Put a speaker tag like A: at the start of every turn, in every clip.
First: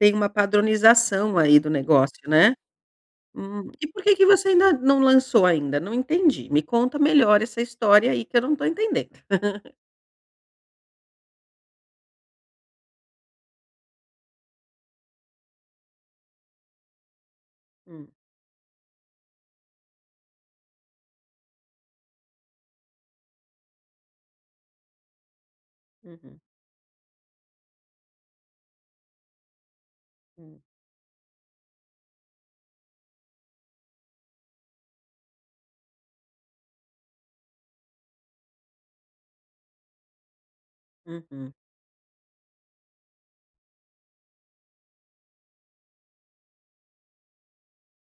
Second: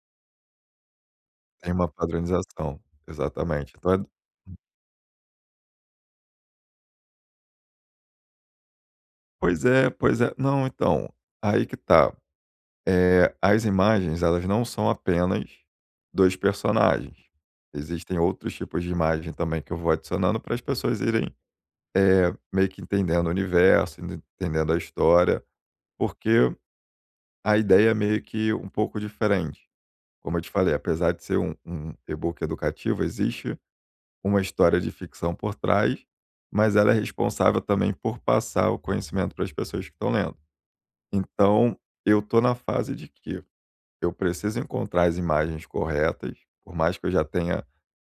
A: Tem uma padronização, aí, do
B: Tem um
A: negócio, né?
B: padronização,
A: Hum.
B: exatamente.
A: E por
B: Então
A: que que você
B: Hum.
A: ainda não lançou ainda? Não entendi. Me conta melhor essa história aí, que eu não estou entendendo.
B: Pois é, pois é. Não, então, aí que está, eh, as imagens, elas não são apenas 2 personagens.
A: Hum.
B: Existem outros tipos de imagem também, que eu vou adicionando, para as pessoas irem, eh, meio que entendendo o universo, ent entendendo a história.
A: Uhum.
B: Porque a ideia é meio que um pouco diferente. Como eu te
A: Hum.
B: falei, apesar de ser um um um e-book educativo, existe uma história de ficção por trás, mas ela é responsável também por passar o conhecimento para as pessoas que estão lendo.
A: Uhum.
B: Então eu estou na fase de que eu preciso encontrar as imagens corretas, por mais que eu já tenha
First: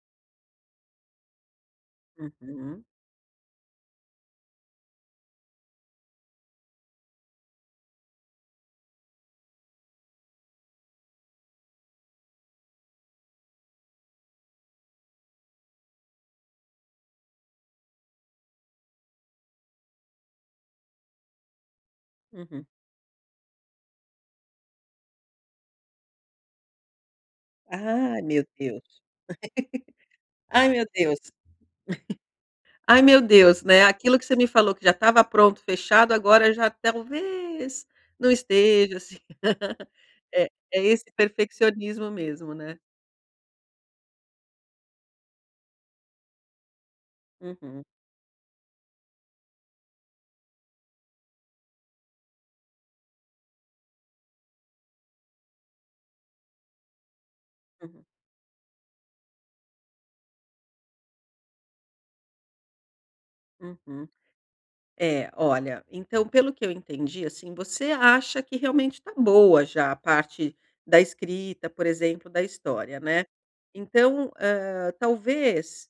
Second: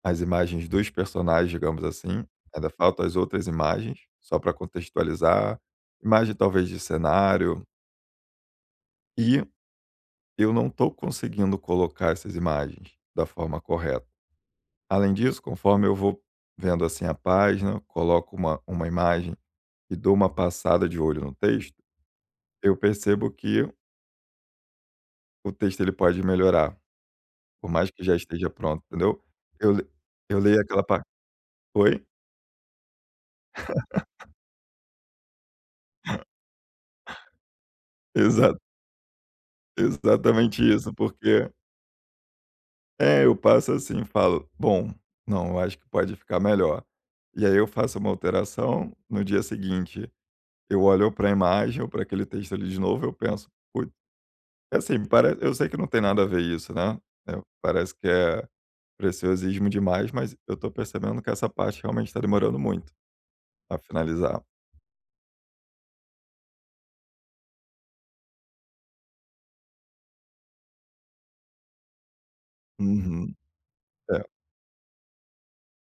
B: as imagens dos personagens, digamos assim, ainda
A: Uhum.
B: faltam as outras imagens. Só pra contextualizar, imagem, talvez, de cenário. E, eu não estou conseguindo colocar essas imagens da forma correta. Além disso, conforme eu vou vendo, assim, a página, coloco uma uma imagem e dou uma passada de olho no texto,
A: Uhum.
B: eu percebo que o texto, ele pode melhorar, por mais que já
A: Ai, meu
B: esteja
A: Deus.
B: pronto, entendeu. Eu le eu leio
A: Ai,
B: aquela
A: meu
B: pa
A: Deus.
B: Oi?
A: Ai, meu Deus, né, aquilo que você me falou, que já estava pronto, fechado, agora já talvez não
B: Exato.
A: esteja, assim É,
B: Exatamente
A: é
B: isso,
A: esse
B: porque
A: perfeccionismo mesmo, né.
B: É, eu passo assim, falo: “Bom, não, eu acho que pode ficar melhor”. E aí eu
A: Uhum.
B: faço uma alteração. No dia seguinte, eu olho ou pra imagem ou pra aquele texto ali de novo, eu penso: “Put” É assim, pare eu sei que não tem nada a ver isso, né. É, parece
A: Hum.
B: que é preciosismo demais, mas eu estou percebendo que essa parte realmente está demorando muito pra
A: Uhum.
B: finalizar.
A: É, olha, então pelo que eu entendi, assim, você acha que, realmente, está boa já a parte da escrita, por exemplo, da história, né.
B: Uhum. É.
A: Então, hã, talvez